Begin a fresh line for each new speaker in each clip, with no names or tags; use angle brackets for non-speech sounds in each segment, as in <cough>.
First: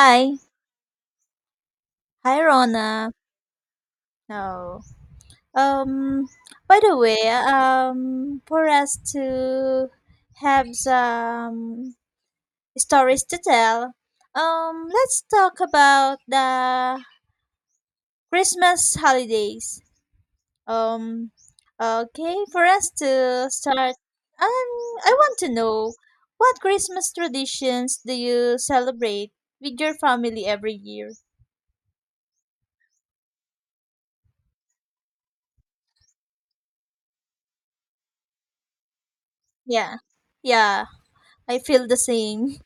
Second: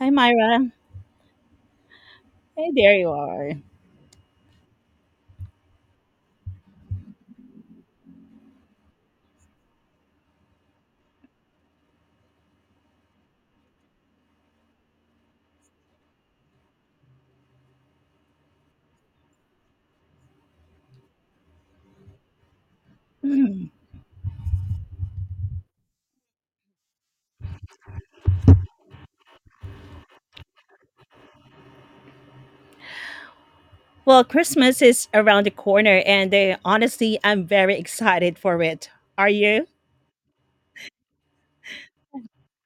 Hi, Myra.
Hi,
Hey, there you
Rona.
are.
No. Um, by the way, for us to have some stories to tell, let's talk about the Christmas holidays. Um, okay, for us to start, um, I want to know what Christmas traditions do you celebrate with your family every year?
Well, Christmas is around the corner, and honestly, I'm very excited for it. Are you? <laughs>
Yeah. Yeah, I feel the same.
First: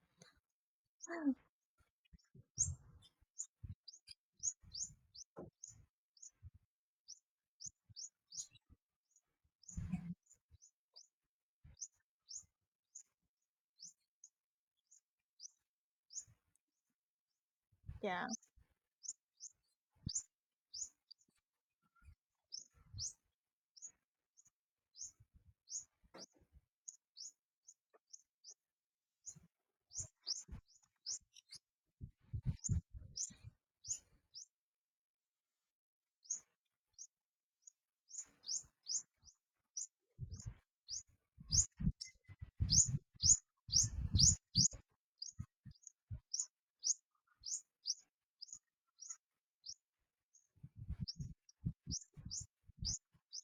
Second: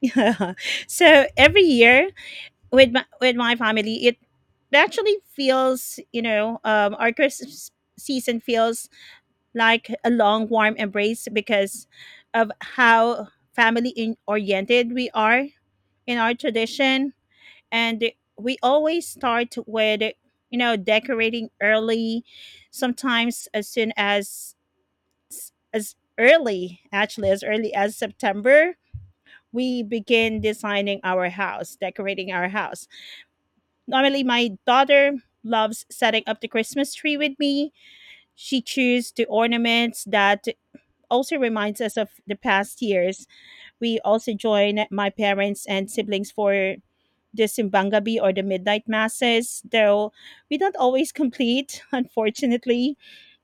Yeah. So every year with my family, it actually feels, our Christmas season feels like a long, warm embrace because of how family oriented we are in our tradition, and
Yeah.
we always start with, decorating early, sometimes as soon as early actually as early as September. We begin designing our house, decorating our house. Normally, my daughter loves setting up the Christmas tree with me. She chooses the ornaments that also reminds us of the past years. We also join my parents and siblings for the Simbangabi or the midnight masses, though we don't always complete, <laughs> unfortunately.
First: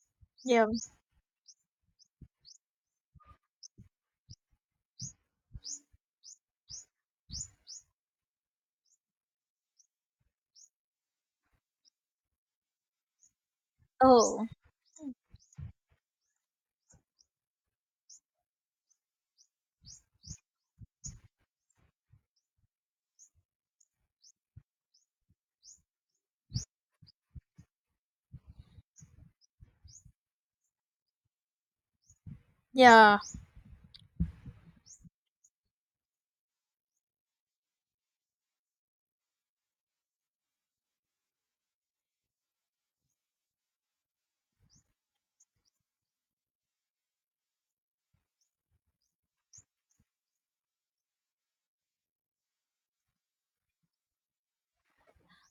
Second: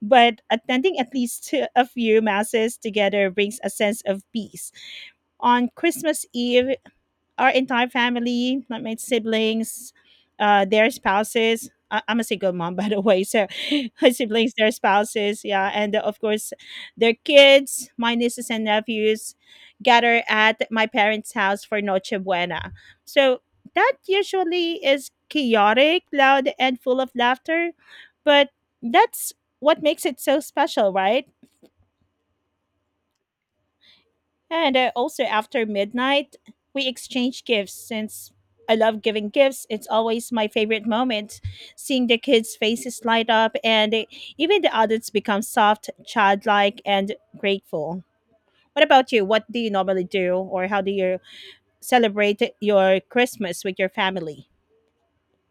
But
Yeah.
attending at least <laughs> a few masses together brings a sense of peace. On Christmas Eve, our entire family, like my siblings, their spouses. I'm a single mom, <laughs> by the way. So, <laughs> my
Oh,
siblings, their spouses, yeah, and of course, their kids, my nieces and nephews, gather at my parents' house for Noche Buena. So that usually is chaotic, loud, and full of laughter, but that's what makes it so special, right?
yeah.
And also after midnight, we exchange gifts, since I love giving gifts. It's always my favorite moment seeing the kids' faces light up, and even the adults become soft, childlike, and grateful. What about you? What do you normally do, or how do you celebrate your Christmas with your family?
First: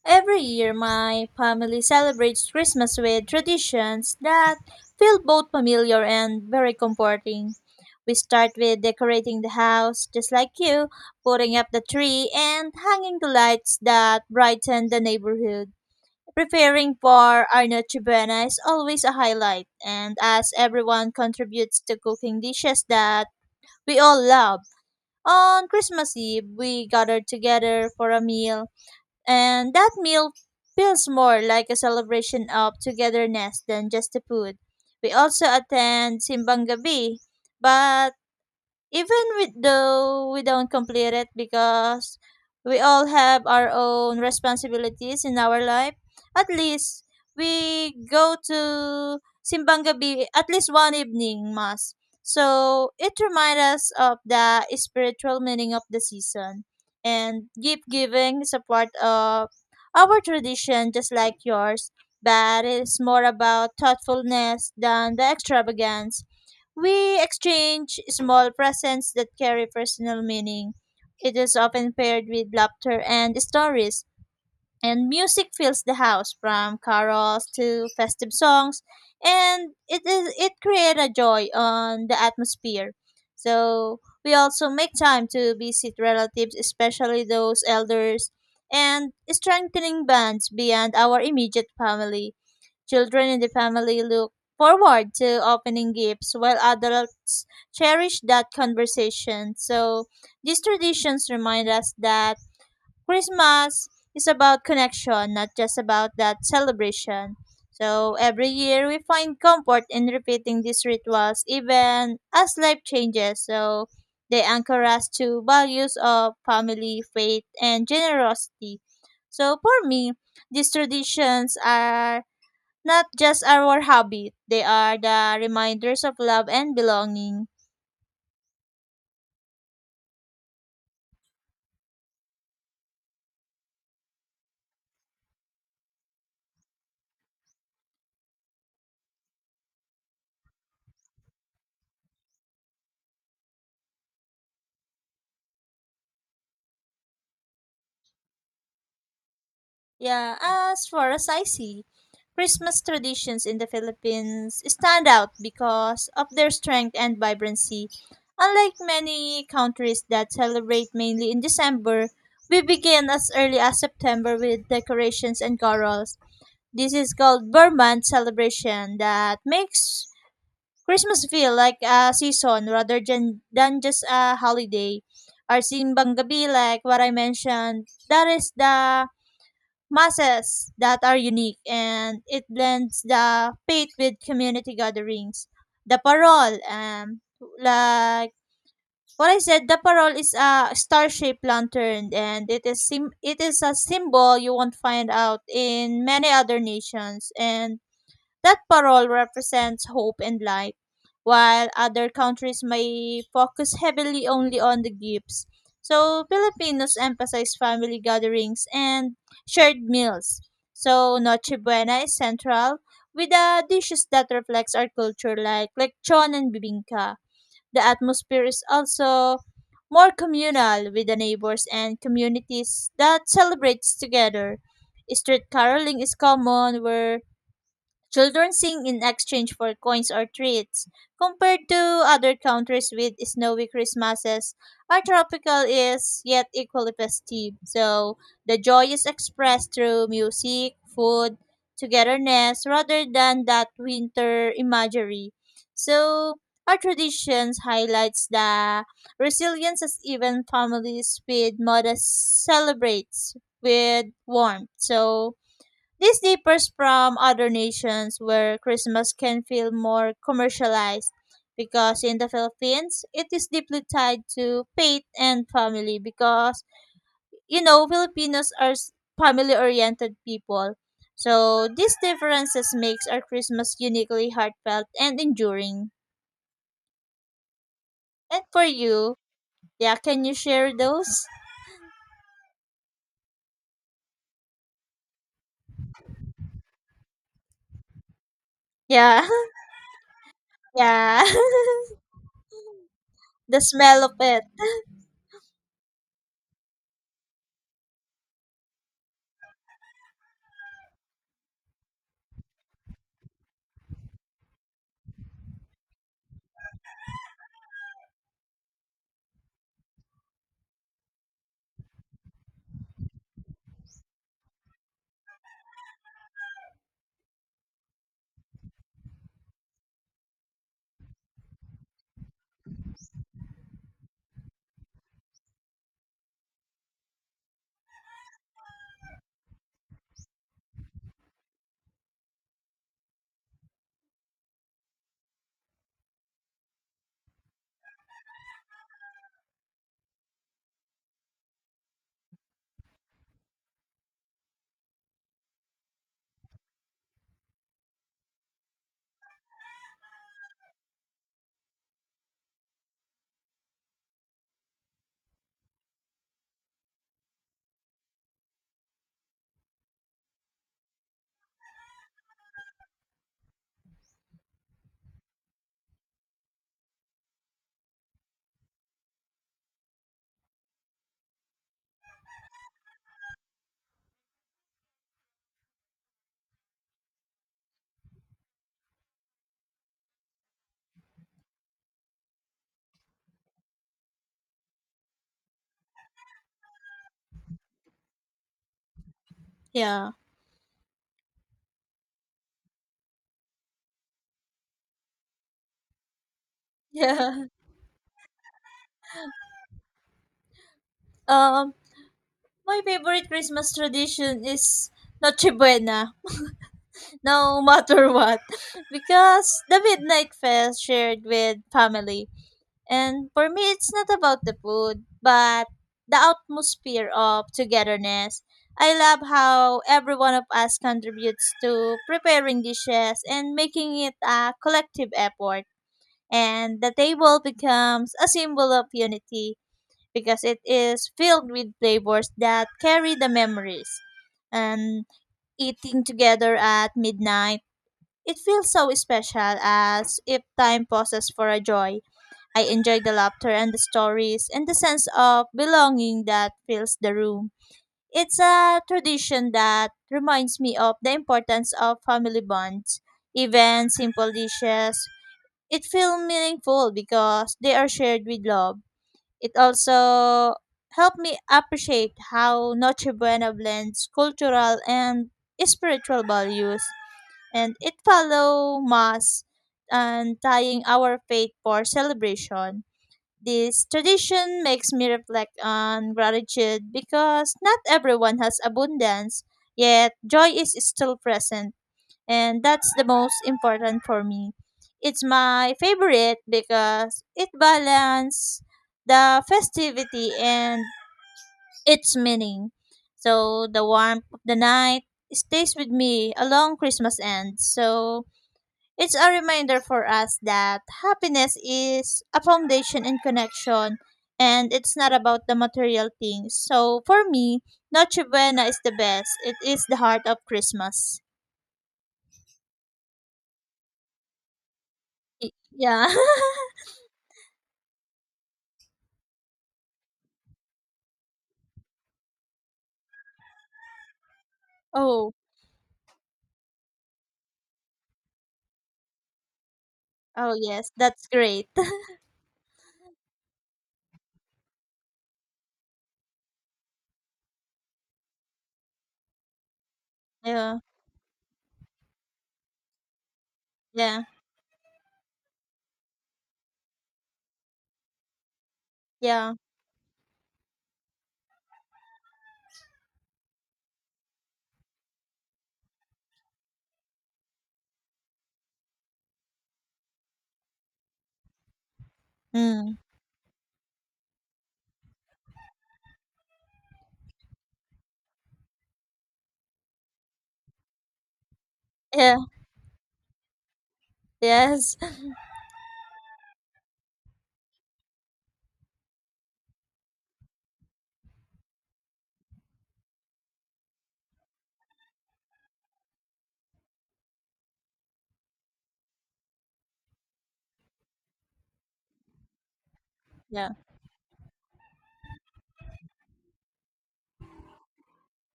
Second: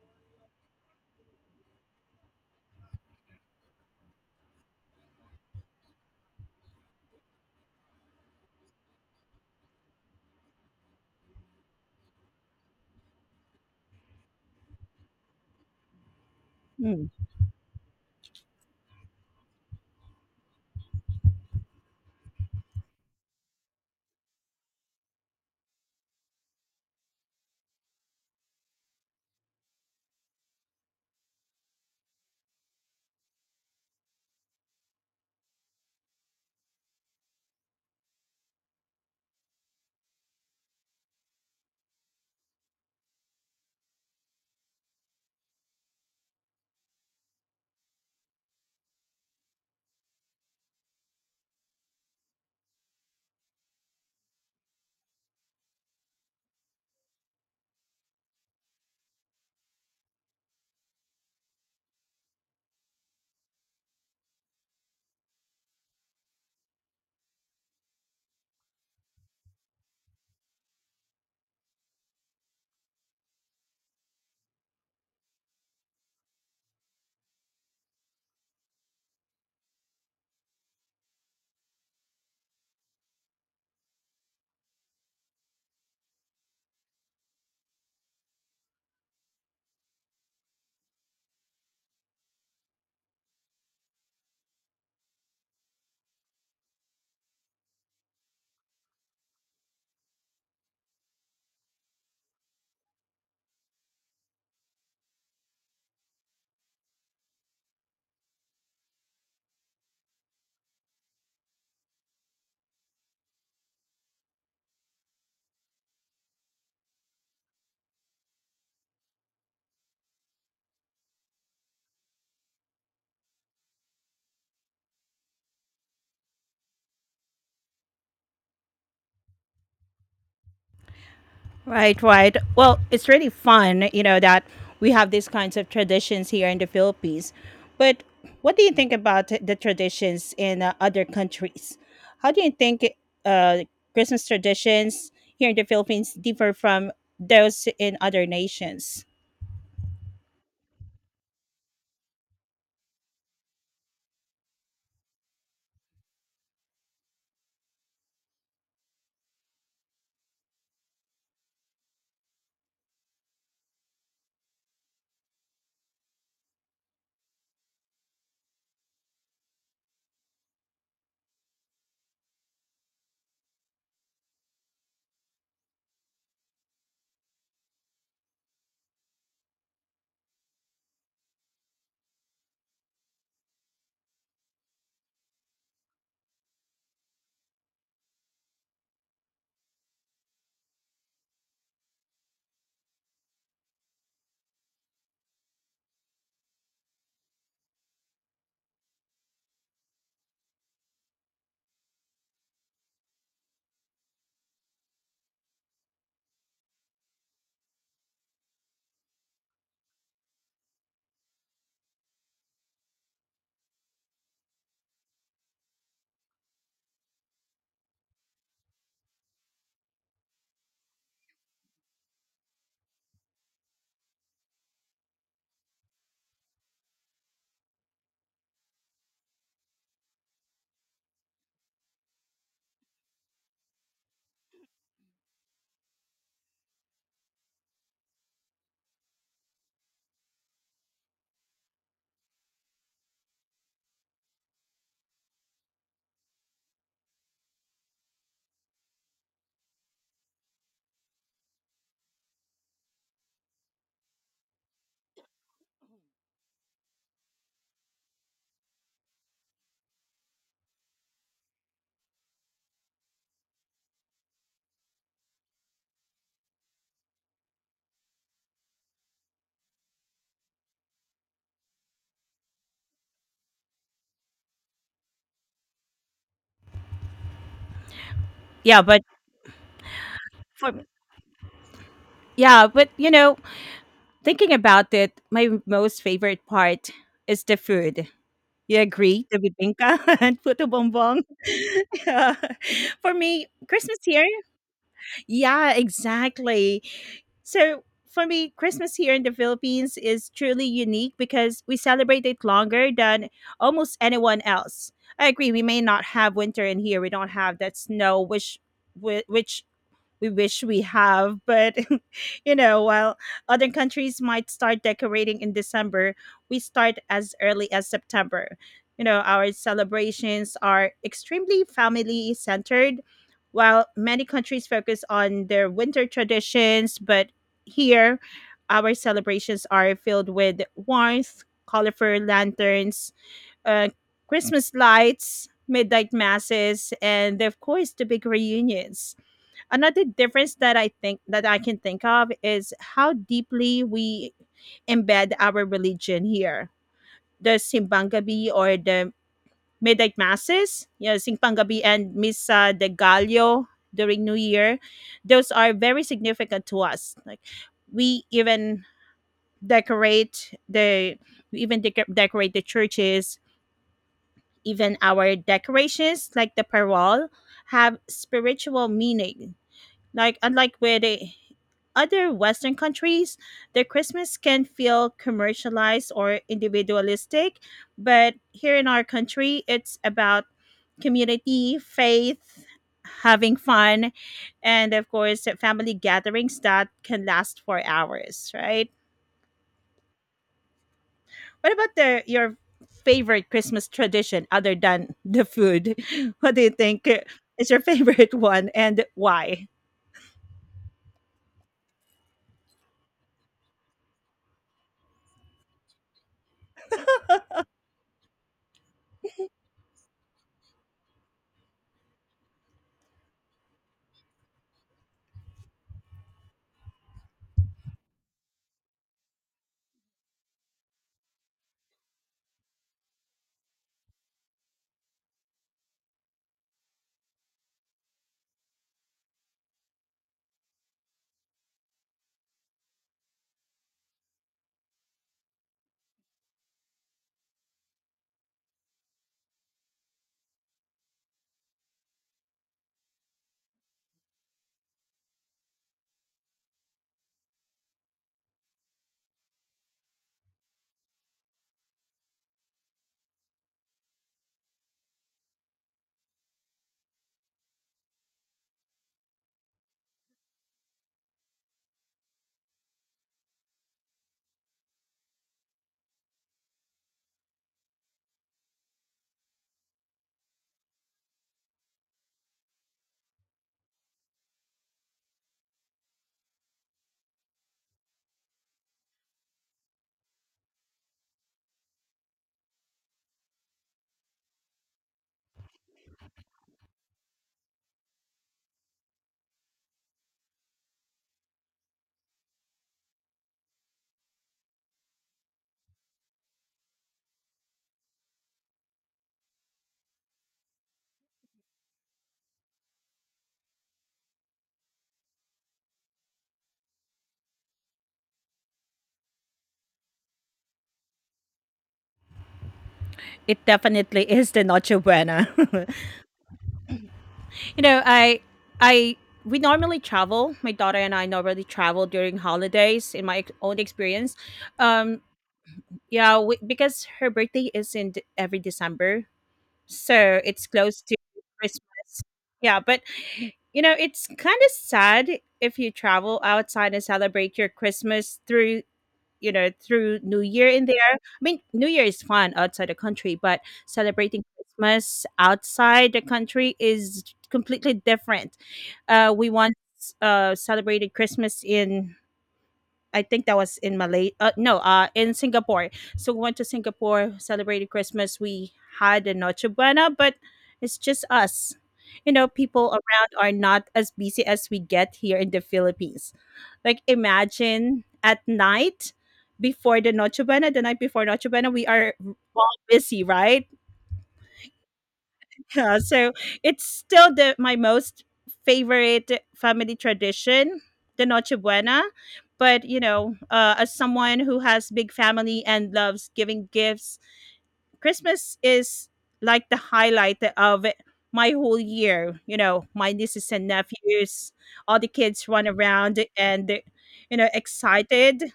Every year, my family celebrates Christmas with traditions that feel both familiar and very comforting. We start with decorating the house, just like you, putting up the tree, and hanging the lights that brighten the neighborhood. Preparing
Hmm.
for our Noche Buena is always a highlight, and as everyone contributes to cooking dishes that we all love, on Christmas Eve we gather together for a meal. And that meal feels more like a celebration of togetherness than just the food. We also attend Simbang Gabi, but even with though we don't complete it because we all have our own responsibilities in our life, at least we go to simbang gabi at least one evening mass, so it reminds us of the spiritual meaning of the season. And gift giving is a part of our tradition just like yours, but it's more about thoughtfulness than the extravagance. We exchange small presents that carry personal meaning. It is often paired with laughter and stories, and music fills the house from carols to festive songs, and it creates a joy on the atmosphere. So we also make time to visit relatives, especially those elders, and strengthening bonds beyond our immediate family. Children in the family look forward to opening gifts while adults cherish that conversation. So these traditions remind us that Christmas is about connection, not just about that celebration. So every year we find comfort in repeating these rituals even as life changes. So they anchor us to values of family, faith, and generosity. So for me, these traditions are not just our habit, they are the reminders of love and belonging.
Right, right. Well, it's really fun, you know, that we have these kinds of traditions here in the Philippines. But what do you think about the traditions in other countries? How do you think, uh, Christmas traditions here in the Philippines differ from those in other nations?
Yeah, as for as I see, Christmas traditions in the Philippines stand out because of their strength and vibrancy. Unlike many countries that celebrate mainly in December, we begin as early as September with decorations and carols. This is called Burman celebration that makes Christmas feel like a season rather than just a holiday. Our simbang gabi, like what I mentioned, that is the masses that are unique and it blends the faith with community gatherings. The parol, like what I said, the parol is a star-shaped lantern and it is it is a symbol you won't find out in many other nations. And that parole represents hope and life, while other countries may focus heavily only on the gifts. So, Filipinos emphasize family gatherings and shared meals. So, Noche Buena is central, with the dishes that reflects our culture like lechon and bibingka. The atmosphere is also more communal with the neighbors and communities that celebrates together. Street caroling is common where children sing in exchange for coins or treats. Compared to other countries with snowy Christmases, our tropical is yet equally festive. So the joy is expressed through music, food, togetherness, rather than that winter imagery. So our traditions highlights the resilience as even families with modest celebrates with warmth. So this differs from other nations where Christmas can feel more commercialized because in the Philippines, it is deeply tied to faith and family because, you know, Filipinos are family oriented people. So these differences makes our Christmas uniquely heartfelt and enduring. And for
Yeah, but
you, yeah, can you
for
share those?
yeah, but you know, thinking about it, my most favorite part is the food. You
Yeah,
agree? The bibingka <laughs> and puto
<laughs> yeah.
bongbong.
<laughs>
<laughs> Yeah, for me,
The
Christmas
smell of
here.
it.
Yeah, exactly. So for me, Christmas here in the Philippines is truly unique because we celebrate it longer than almost anyone else. I agree. We may not have winter in here. We don't have that snow, which which we wish we have. But, <laughs> you know, while other countries might start decorating in December, we start as early as September. You know, our celebrations are extremely family centered, while many countries focus on their winter traditions. But here, our celebrations are filled with warmth, colorful lanterns, uh, Christmas lights, midnight masses, and of course, the big reunions. Another difference that I can think of is how deeply we embed our religion here. The Simbang Gabi, or the midnight masses, you know, Simbang Gabi and Misa de Gallo during New Year, those are very significant to us. Like, we even decorate the decorate the churches. Even our decorations like the parol have spiritual meaning, unlike with the other Western countries, the Christmas can feel commercialized or individualistic, but here in our country, it's about community, faith, having fun, and of course, family gatherings that can last for hours, right?
Yeah.
What about the your favorite Christmas tradition other than the food? <laughs> What do you think
<laughs>
is your <laughs> favorite one, and why?
Yeah. My favorite Christmas tradition is Noche Buena, no matter what, <laughs> because the midnight fest shared with family. And for me, it's not about the food, but the atmosphere of togetherness. I love how every one of us contributes to preparing dishes and making it a collective effort. And the table becomes a symbol of unity because it is filled with flavors that carry the memories. And eating together at midnight, it feels so special as if time pauses for a joy. I enjoy the laughter and the stories and the sense of belonging that fills the room. It's a tradition that reminds me of the importance of family bonds, even simple dishes. It feels meaningful because they are shared with love. It also helped me appreciate how Noche Buena blends cultural and spiritual values, and it follow mass and tying our faith for celebration. This tradition makes me reflect on gratitude because not everyone has abundance, yet joy is still present and that's the most important for me. It's my favorite because it balances the festivity and its meaning. So the warmth of the night stays with me along Christmas end. So it's a reminder for us that happiness is a foundation and connection and it's not about the material things. So for me, Noche Buena is the best. It is the heart of Christmas.
It definitely is the Noche Buena. <laughs>
Yeah.
You know, I we normally travel. My daughter and I normally travel during holidays. In my own experience, um,
<laughs> Oh.
yeah, because her birthday is in every December, so
Oh,
it's
yes,
close to
that's great.
Christmas.
<laughs>
Yeah, but you know, it's kind of sad if you travel outside and celebrate your Christmas through, New Year
Yeah,
in there. I mean, New Year is fun outside the country, but
yeah,
celebrating Christmas outside the country is completely different. We
yeah.
once celebrated Christmas in, I think that was in Malay. No, in Singapore. So we went to Singapore, celebrated Christmas. We had a Noche Buena, but it's just us. You know, people
Mm.
around are not as busy as we get here in the Philippines. Like, imagine at night before the Noche Buena, the night before Noche Buena, we are
Yeah,
all busy, right?
yes. <laughs>
Yeah, so it's still the my most favorite family tradition, the Noche Buena. But you know, as someone who has big family and loves giving gifts, Christmas is like the highlight of my whole year. You know, my nieces and
Yeah,
nephews, all the kids run around and, excited.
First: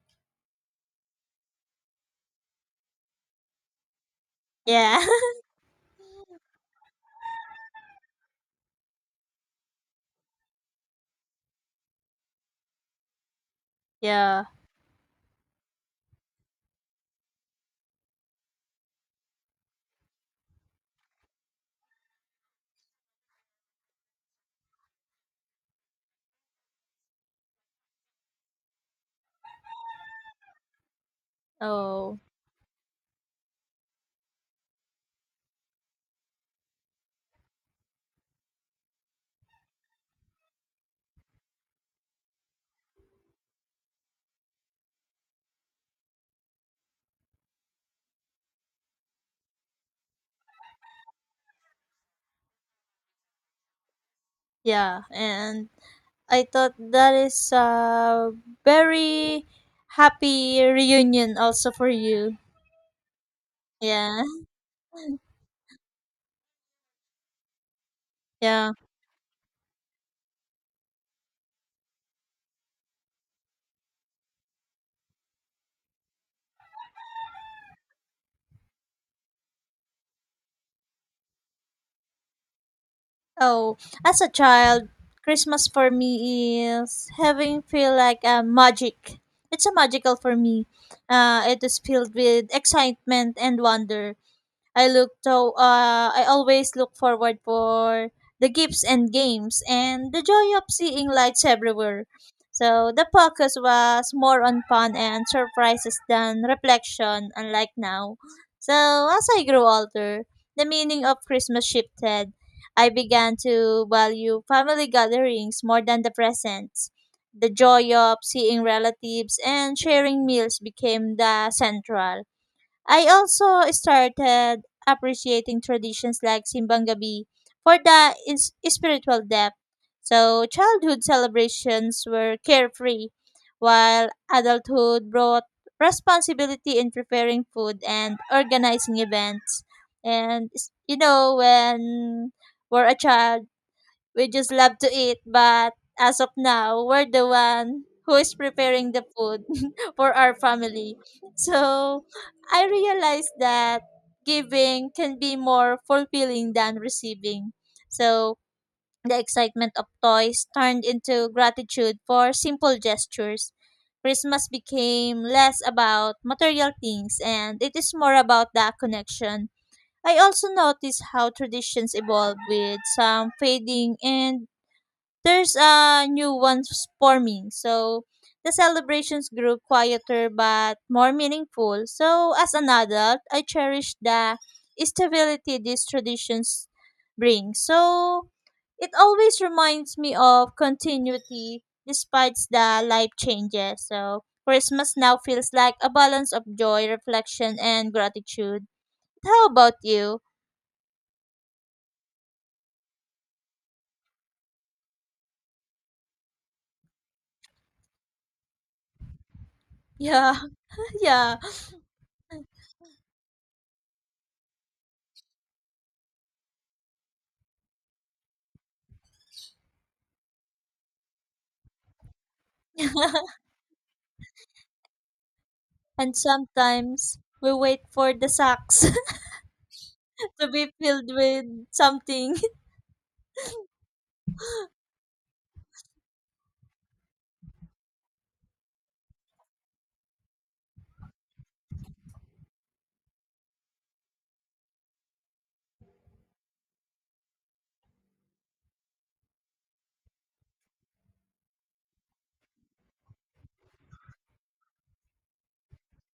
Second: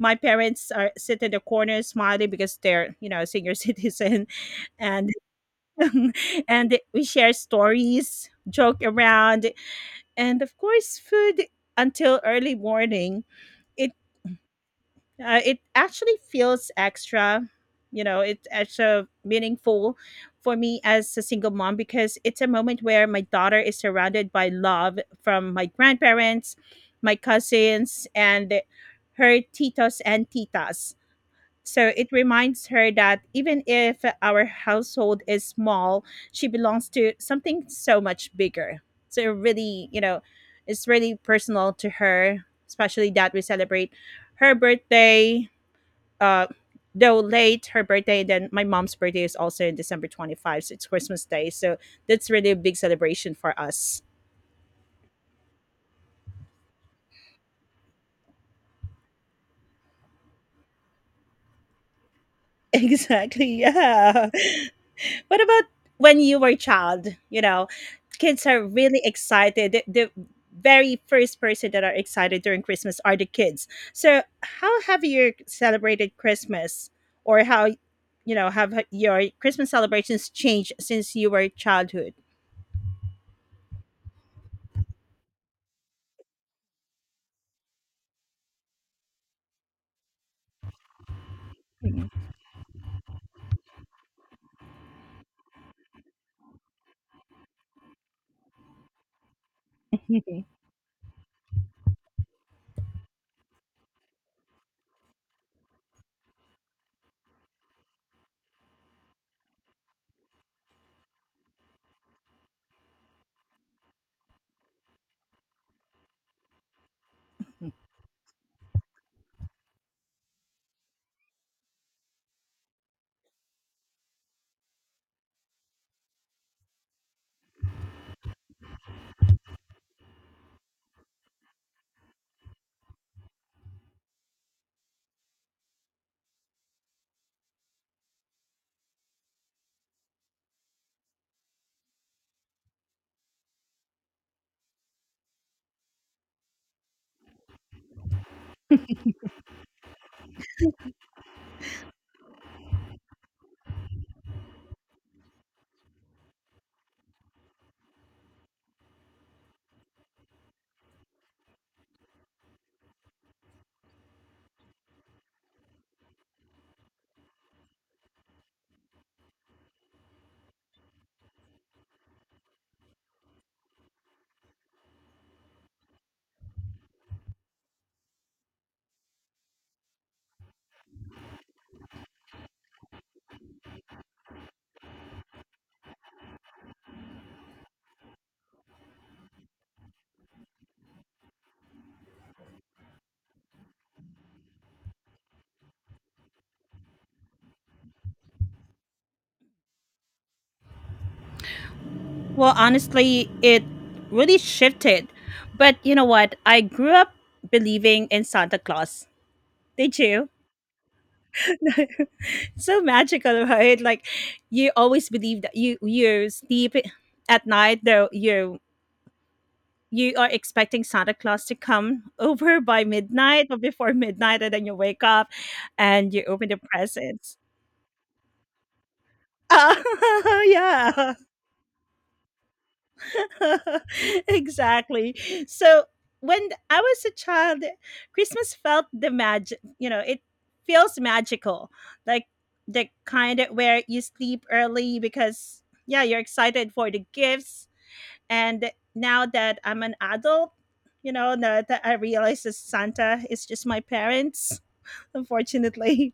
My parents are sit in the corner smiling because they're, senior <laughs> citizen,
yeah,
and <laughs> and we share stories, joke around, and of course, food until early morning. It
<laughs> yeah.
it actually feels extra, it's extra meaningful for me as a single mom, because it's a moment where my daughter is surrounded by love from my grandparents, my cousins, and her titos and titas, so it
Oh,
reminds her that even if our household is small, she belongs to something so much bigger. So it really, it's really personal to her, especially that we celebrate her birthday, uh, though late, then my mom's birthday is also in December 25, so it's Christmas Day. So that's really a big celebration for us.
yeah. And I thought that is a very happy reunion also for you.
<laughs> Exactly.
Yeah,
Yeah.
<laughs>
What about when you were a child? You know, kids are
yeah.
really excited. The very first person that are excited during Christmas are the kids. So, how have you celebrated Christmas, or how have your Christmas celebrations changed since you were childhood?
Oh, as a child, Christmas for me is having feel like a magic. It's a magical for me. It is filled with excitement and wonder. I always look forward for the gifts and games and the joy
<laughs>
of seeing lights everywhere. So the focus was more on fun and surprises than reflection, unlike now. So as I grew older, the meaning of Christmas shifted. I began to value family gatherings more than the presents. The joy of seeing relatives and sharing meals became the central. I also started appreciating traditions like Simbang Gabi for the spiritual depth. So, childhood celebrations were carefree, while adulthood brought responsibility in preparing food and organizing events. And, you know, when we're a child, we just love to eat, but as of now, we're the one who is preparing the food <laughs> for our family. So I realized that giving can be more fulfilling than receiving. So the excitement of toys turned into gratitude for simple gestures. Christmas became less about material things and it is more about that connection. I also noticed how traditions evolve with some fading and there's a new ones forming. So the celebrations grew quieter but more meaningful. So as an adult, I cherish the stability these traditions bring. So it always reminds me of continuity despite the life changes. So Christmas now feels like a balance of joy, reflection, and gratitude. How about you?
Well, honestly, it really shifted. But you know what? I grew up believing in Santa Claus. Did you?
Yeah, <laughs> yeah.
<laughs> So magical, right? Like, you always believe that you sleep at night, though you are expecting Santa Claus to come <laughs> over by
<laughs>
midnight or before midnight, and then you wake up and
And
you open the
sometimes
presents. <laughs>
we wait for the socks
Ah,
to be filled
yeah.
with something. <laughs>
<laughs> Exactly. So when I was a child, Christmas felt the magic. You know, it feels magical, like the kind of where you sleep early because, yeah, you're excited for the gifts. And now that I'm an adult, you know, now that I realize that Santa is just my parents. <laughs> Unfortunately,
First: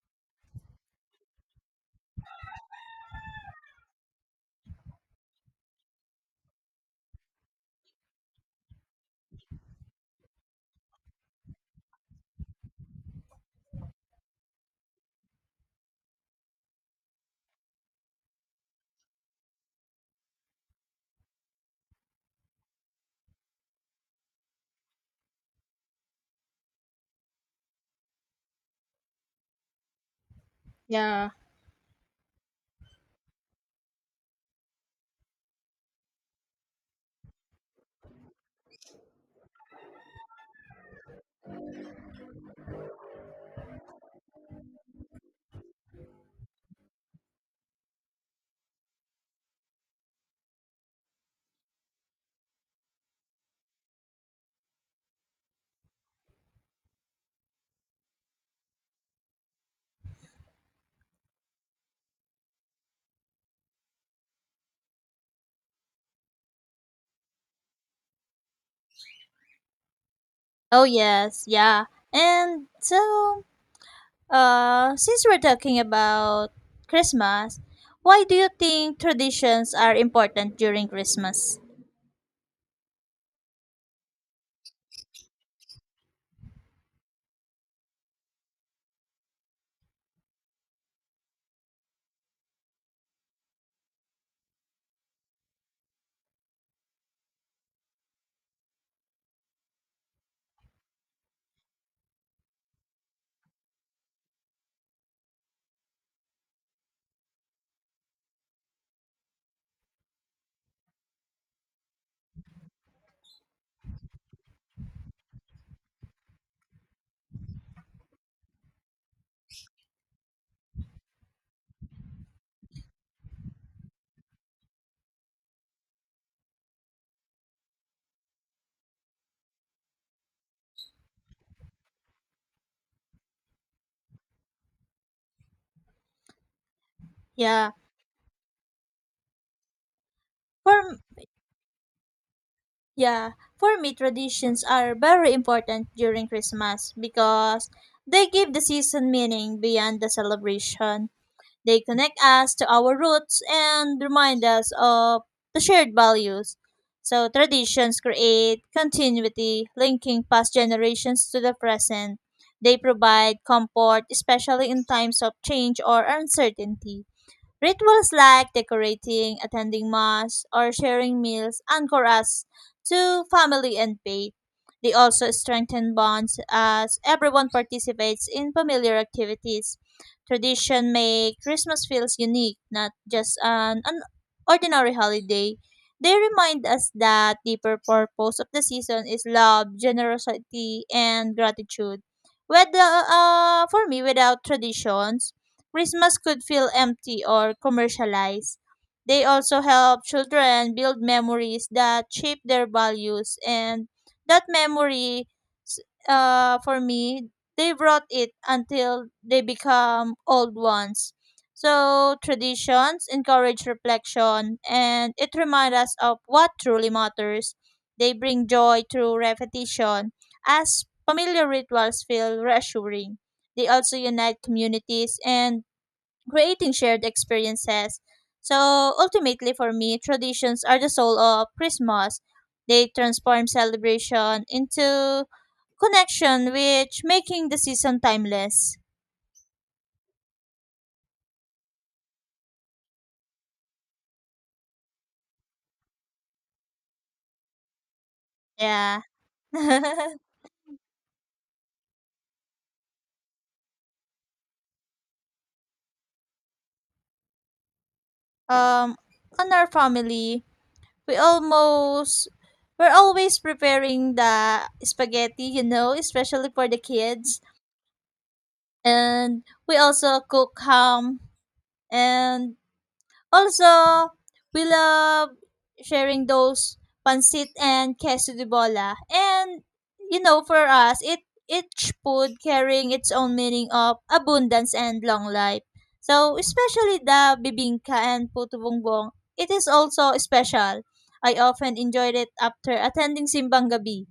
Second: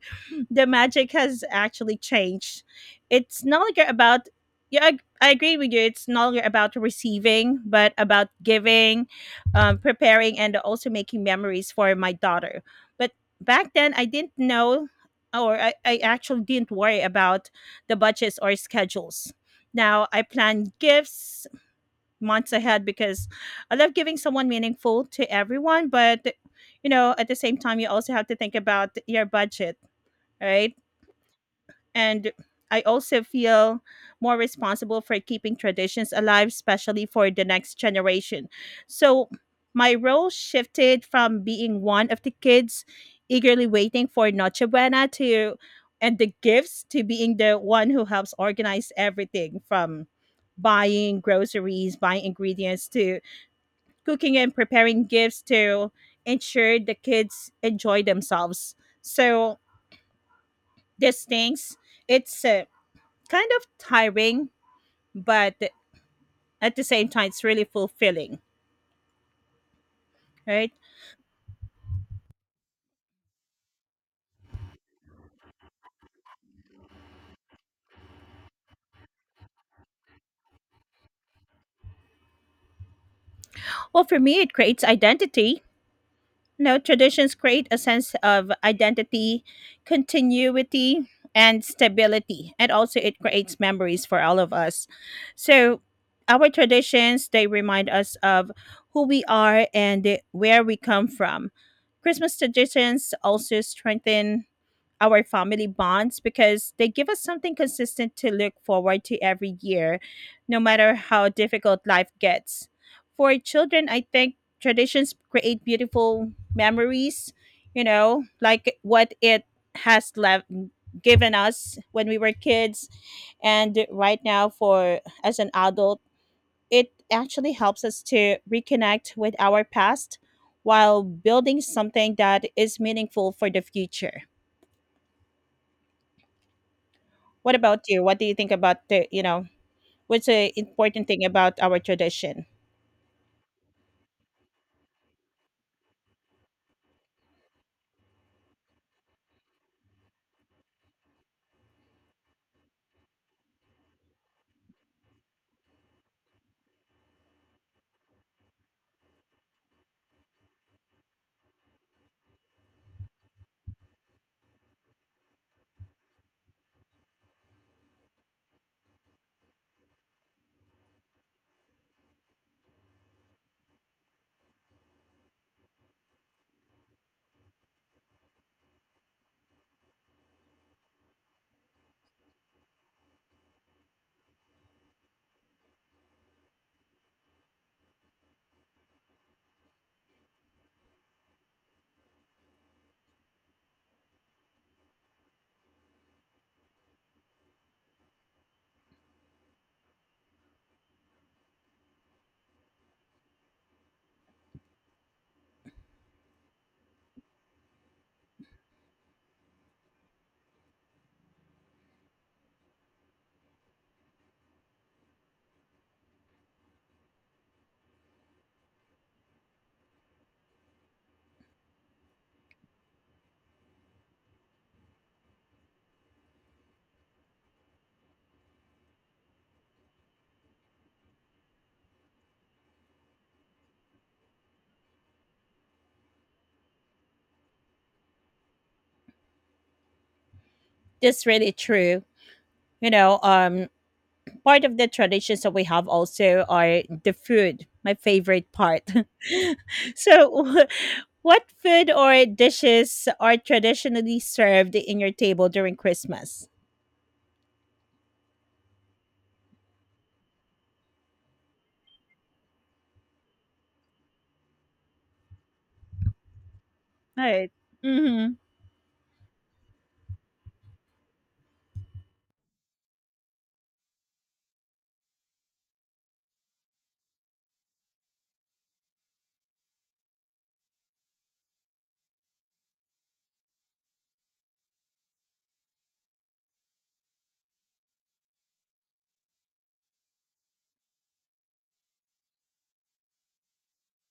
the magic has actually changed. It's no longer about, yeah, I agree with you, it's no longer about receiving, but about giving, preparing, and also making memories for my daughter. But back then, I didn't know, or I actually didn't worry about the budgets or schedules. Now I plan gifts months ahead because I love giving someone meaningful to everyone, but you know, at the same time you also have to think about your budget, right?
Yeah.
And I also feel more responsible for keeping traditions alive, especially for the next generation. So my role shifted from being one of the kids eagerly waiting for Noche Buena to and the gifts, to being the one who helps organize everything, from buying groceries, buying ingredients, to cooking and preparing gifts to ensure the kids enjoy themselves. So these things, it's kind of tiring, but at the same time, it's really fulfilling, right?
Oh yes, yeah. And so, since we're talking about Christmas, why do you think traditions are important during Christmas?
Well, for me, it creates identity. No, traditions create a sense of identity, continuity, and stability. And also, it creates memories for all of us. So, our traditions, they remind us of who we are and where we come from. Christmas traditions also strengthen our family bonds because they give us something consistent to look forward to every year, no matter how difficult life gets. For children, I think traditions create beautiful memories, you know, like what it has left given us when we were kids, and right now, for as an adult, it actually helps us to reconnect with our past while building something that is meaningful for the future. What
Yeah,
about you? What do you think about what's the
for m-
important thing about our tradition?
yeah, for me, traditions are very important during Christmas because they give the season meaning beyond the celebration. They connect us to our roots and remind us of the shared values. So traditions create continuity, linking past generations to the present. They provide comfort, especially in times of change or uncertainty. Rituals like decorating, attending mass, or sharing meals anchor us to family and faith. They also strengthen bonds as everyone participates in familiar activities. Tradition make Christmas feels unique, not just an ordinary holiday. They remind us that deeper purpose of the season is love, generosity, and gratitude. Whether for me, without traditions, Christmas could feel empty or commercialized. They also help children build memories that shape their values, and that memory, s- for me, they brought it until they become old ones. So traditions encourage reflection, and it reminds us of what truly matters. They bring joy through repetition, as familiar rituals feel reassuring. They also unite communities and creating shared experiences. So ultimately, for me, traditions are the soul of Christmas. They transform celebration into connection, which making the season timeless.
That's really true. you know um Part of the traditions that we have also are the food, my favorite part.
Yeah. <laughs>
<laughs> So
um,
what food or dishes are traditionally served in your table during Christmas?
on our family, we almost we're always preparing the spaghetti, you know, especially for the kids.
Right. Mm-hmm.
And we also cook ham and also, we love sharing those pancit and queso de bola. And you know, for us, it each food carrying its own meaning of abundance and long life. So, especially the bibingka and puto bumbong, it is also special. I often enjoyed it after attending simbang gabi.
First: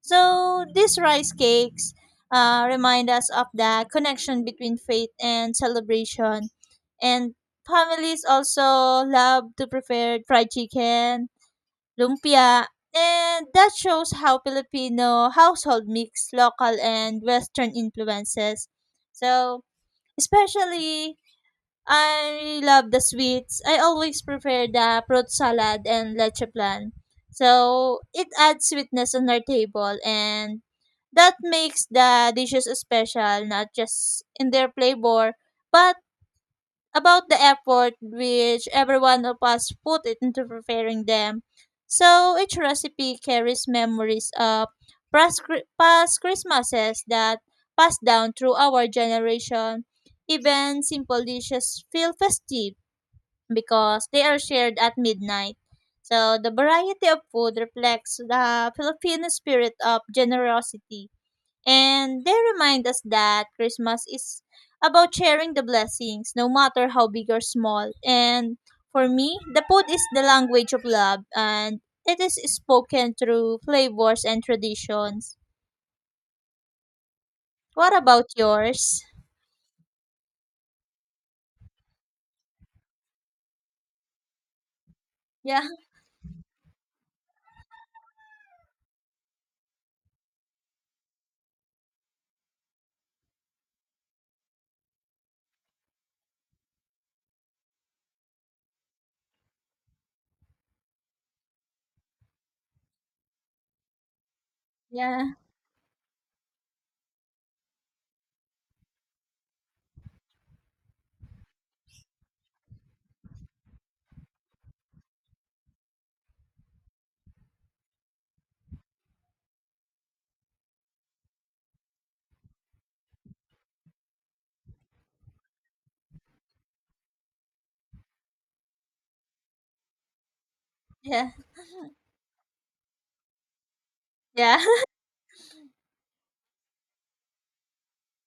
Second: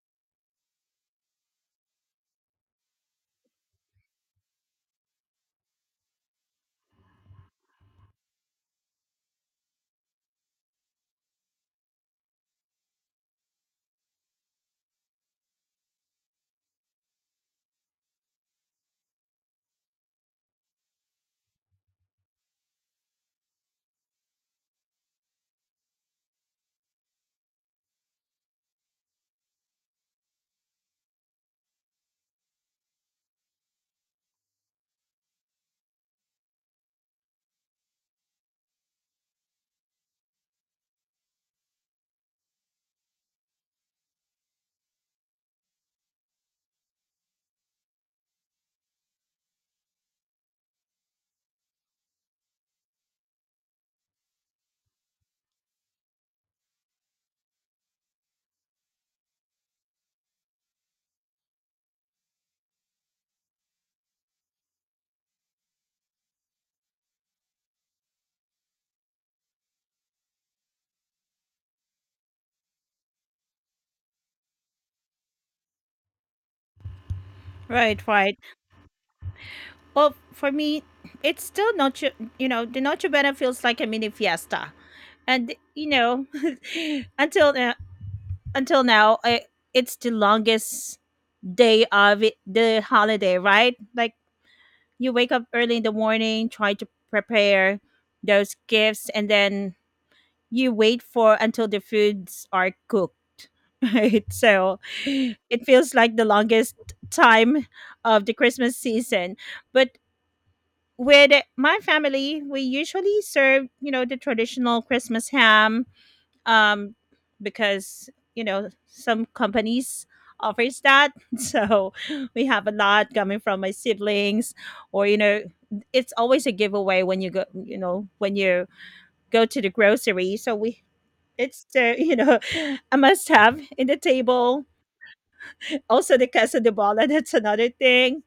So, these rice cakes remind us of the connection between faith and celebration. And families also love to prepare fried chicken, lumpia, and that shows how Filipino household mix local and Western influences. So, especially, I love the sweets. I always prepare the fruit salad and leche plan. So, it adds sweetness on our table and that makes the dishes special, not just in their flavor, but about the effort which every one of us put it into preparing them. So each recipe carries memories of past Christmases that passed down through our generation. Even simple dishes feel festive because they are shared at midnight. So the variety of food reflects the Filipino spirit of generosity and they remind us that Christmas is about sharing the blessings, no matter how big or small. And for me, the food is the language of love, and it is spoken through flavors and traditions. What
Right,
about
right.
yours?
Well, for me, it's still noche. The Noche Buena feels like a mini fiesta, and
Yeah,
you know, <laughs> until now until now, it's the longest day of it, the holiday, right? Like, you wake up early in the morning, try to prepare those gifts, and then you wait for until the foods are cooked. <laughs> Right? So
yeah,
it feels like the longest time of the Christmas season. But with my family, we usually serve, the traditional Christmas ham, um, because some companies offers that. <laughs> So we have a lot coming from my siblings, or you know, it's always a giveaway when you go, you know, when you go to the grocery. So we.
yeah,
It's the you know <laughs> a must have in the
yeah,
table. Also the casa de bola, that's another thing.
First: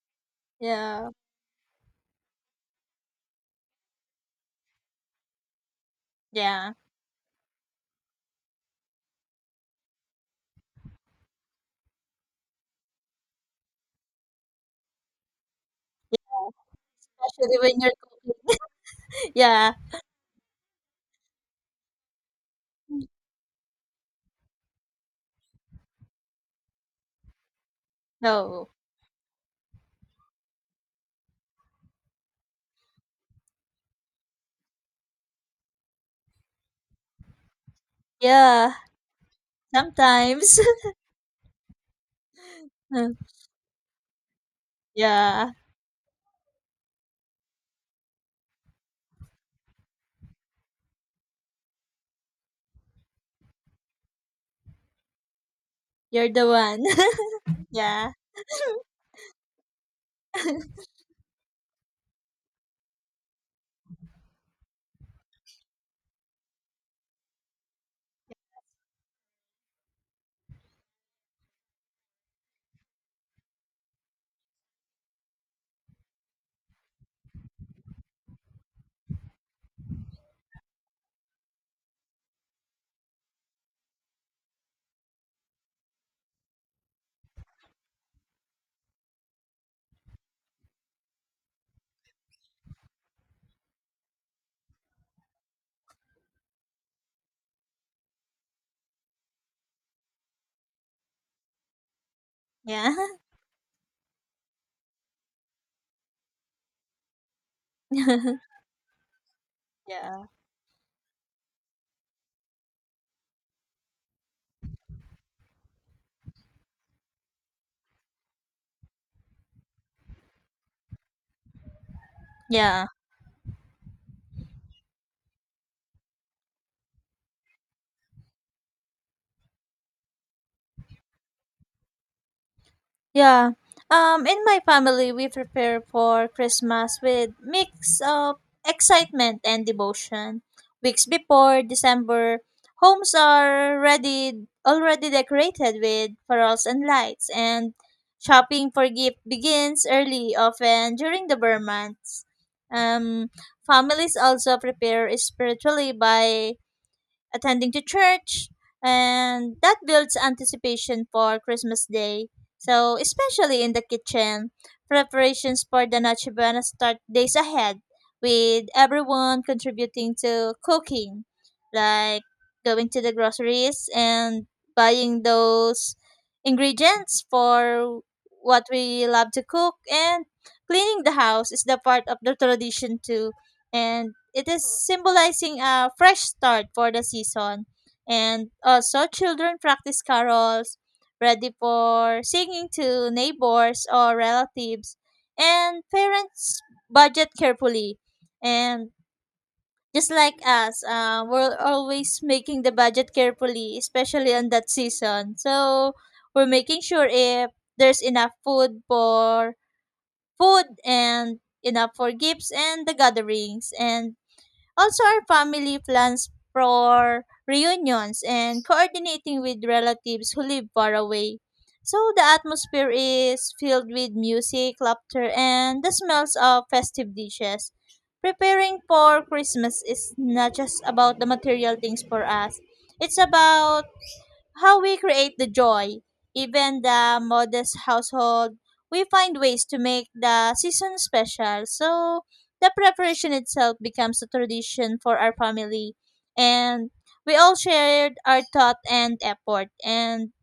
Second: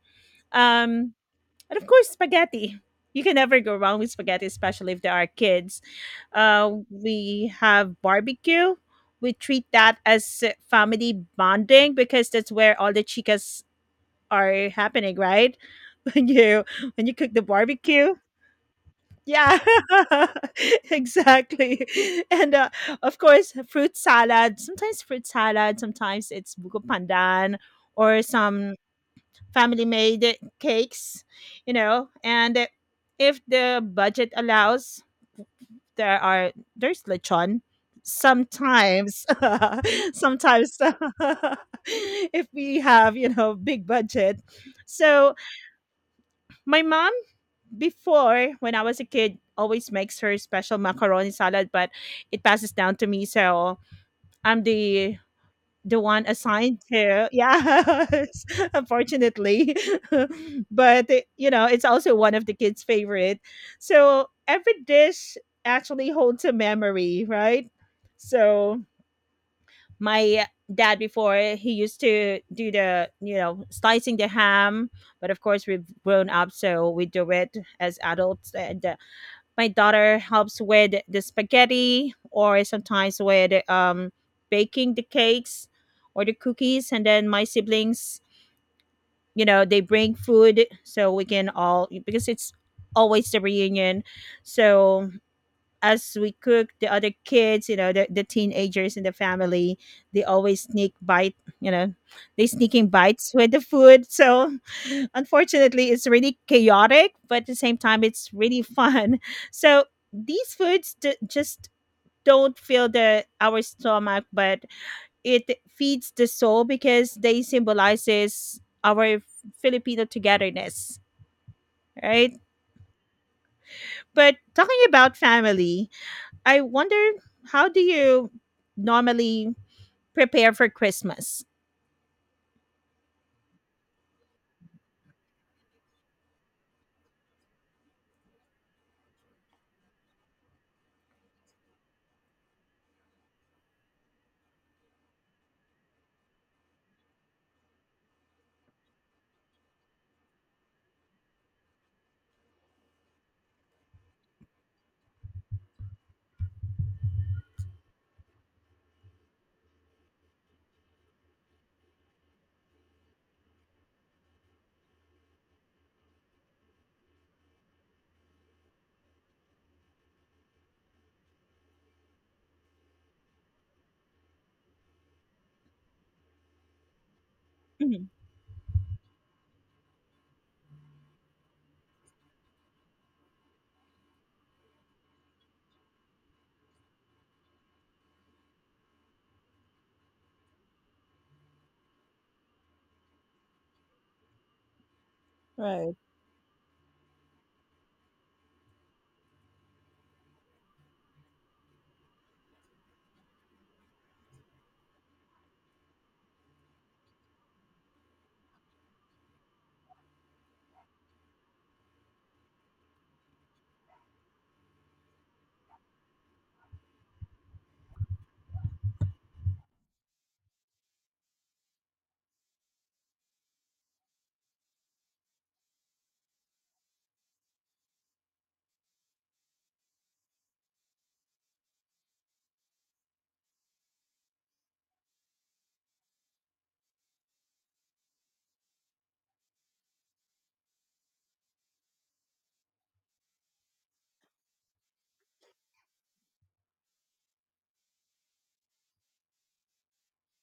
<laughs> yeah,
Um, and of course, spaghetti. You can never go wrong with spaghetti, especially if there are kids.
yeah.
We have barbecue. We treat that as family bonding because that's where all the chicas are happening, right? <laughs> When
Yeah.
you when you cook the
Especially when you're
barbecue.
cooking. <laughs>
Yeah,
Yeah,
<laughs> exactly. And Of course, fruit salad. Sometimes fruit salad. Sometimes it's buko pandan or
no,
some family made cakes, you know, and if the budget allows there's lechon
yeah,
sometimes, <laughs>
sometimes.
sometimes <laughs> if we have, you
<laughs>
know, big budget. So
Yeah,
my mom before, when I was a kid, always makes her special macaroni salad, but it passes down to me, so I'm the one
you're the
assigned
one.
to,
<laughs> Yeah,
yes. <laughs> Unfortunately. <laughs> But you know, it's also one of the kids favorite, so every dish actually holds a memory, right? So my dad before, he used to do the, you know, slicing the ham, but of course we've grown up, so we do it as adults. And my daughter helps with the spaghetti, or sometimes with baking the cakes or the cookies. And then my siblings, you know, they bring food so we can all, because it's always the reunion. So as we cook, the other kids, you know, the teenagers in the family, they always sneak bite, you know, they sneaking
yeah,
bites with the food. So <laughs> unfortunately, it's really chaotic, but at the same time, it's
<laughs>
really fun. <laughs> So
yeah.
these foods just don't fill the our stomach, but it feeds the soul because they symbolizes our Filipino togetherness, right?
Yeah,
But talking about family, I wonder how do you normally prepare for Christmas?
yeah. In my family, we prepare for Christmas with mix of excitement and devotion. Weeks before December, homes are ready, already decorated with pearls and lights, and shopping for gift begins early, often during the Burr months. Um, Families also prepare spiritually by attending to church, and that builds anticipation for Christmas Day. So, especially in the kitchen, preparations for the Noche Buena start days ahead, with everyone contributing to cooking, like going to the groceries and buying those ingredients for
Mhm.
what we love to cook, and cleaning the house is the part of the tradition too, and it is symbolizing a fresh start for the season. And also, children practice carols, ready for singing to neighbors or relatives, and
Right.
parents budget carefully. And just like us, we're always making the budget carefully, especially on that season. So we're making sure if there's enough food for food and enough for gifts and the gatherings. And also, our family plans for reunions and coordinating with relatives who live far away. So, the atmosphere is filled with music, laughter, and the smells of festive dishes. Preparing for Christmas is not just about the material things for us, it's about how we create the joy, even the modest household, we find ways to make the season special. So the preparation itself becomes a tradition for our family, and we all shared our thought and effort, and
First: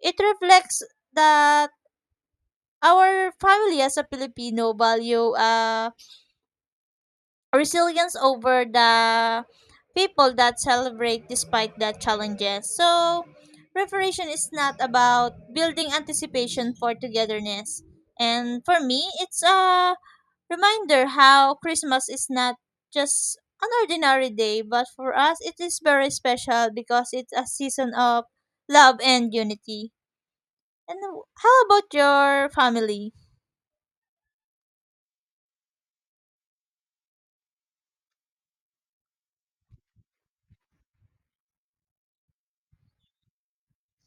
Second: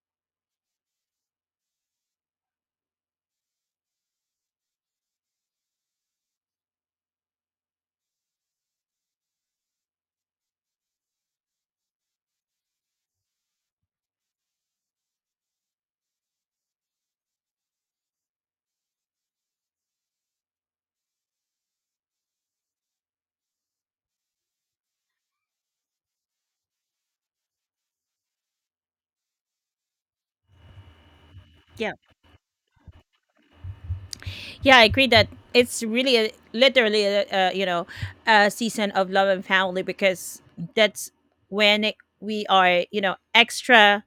it reflects that our family as a Filipino value. Resilience over the people that celebrate despite the challenges. So, preparation is not about building anticipation for togetherness. And for me, it's a reminder how Christmas is not just an ordinary day, but for us, it is very special because it's a season of love and unity. And how about your family?
Yeah, I agree that it's really a, literally a, you know, a season of love and family, because that's when it, we are, you know, extra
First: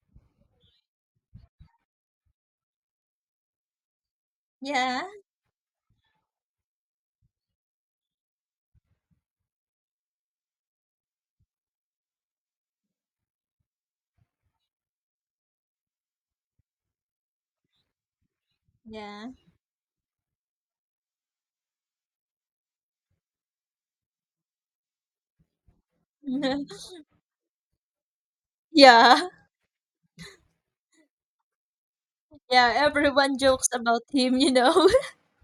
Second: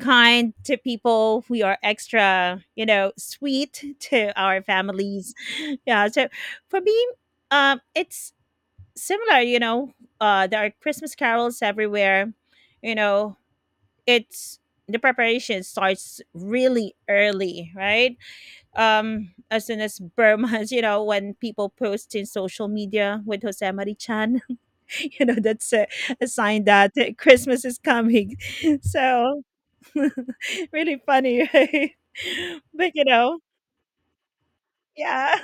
kind to people. We are extra, you know, sweet <laughs> to our
Yeah,
families. <laughs> Yeah, so for me, it's similar. You know, there are Christmas carols everywhere. You know, it's the preparation starts really early, right?
yeah,
As soon as Burma's, <laughs> you know, when people post in social media with Josemari Chan, <laughs> you know, that's a sign
<laughs>
that Christmas is coming. <laughs>
yeah.
So <laughs> really funny, right?
Yeah,
<laughs> But you
everyone
know,
jokes about him, you know.
yeah.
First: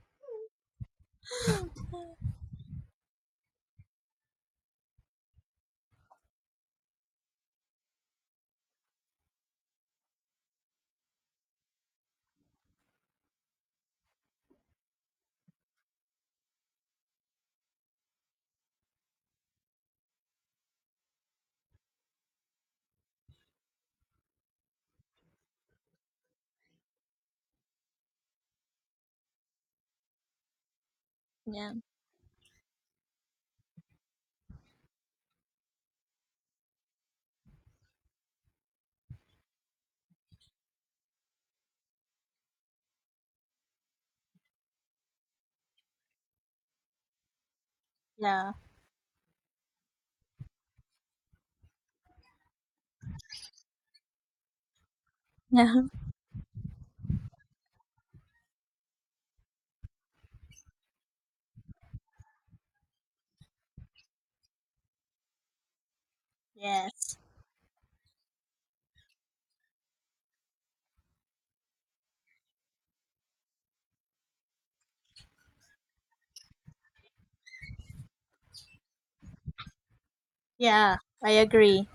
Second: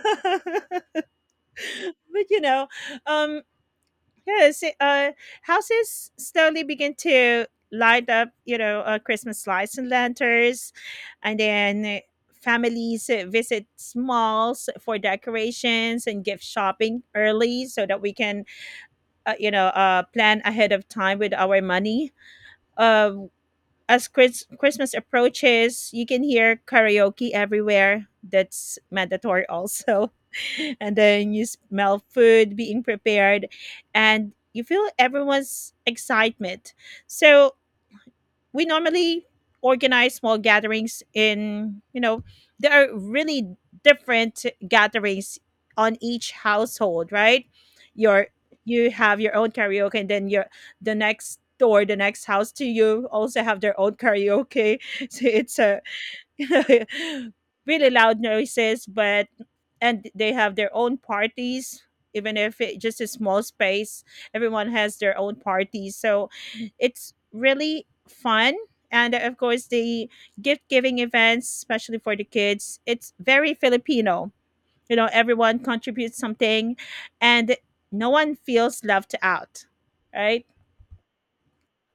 <laughs>
<laughs>
But you know, um yes, it, houses slowly begin to light up, you know, Christmas lights and lanterns, and then families visit malls for decorations and gift shopping early so that we can, you know, plan ahead of time with our money. Uh, as Christmas approaches, you can hear karaoke everywhere. That's mandatory also. <laughs> And then you
Yeah.
smell food being prepared and you feel everyone's excitement. So we normally organize small gatherings in, you know, there are really different gatherings on each household, right? Your,
Yeah.
you have your own karaoke, and then your, the next door, the next house to you also have their own karaoke. <laughs> So it's a
Yeah.
<laughs> really loud noises. But and they have their own parties, even if it just a small space, everyone has their own parties. So it's
Yes.
really fun. And of course, the gift giving events, especially for the kids, it's very Filipino, you know, everyone contributes something and no one feels left out, right?
Yeah, I agree.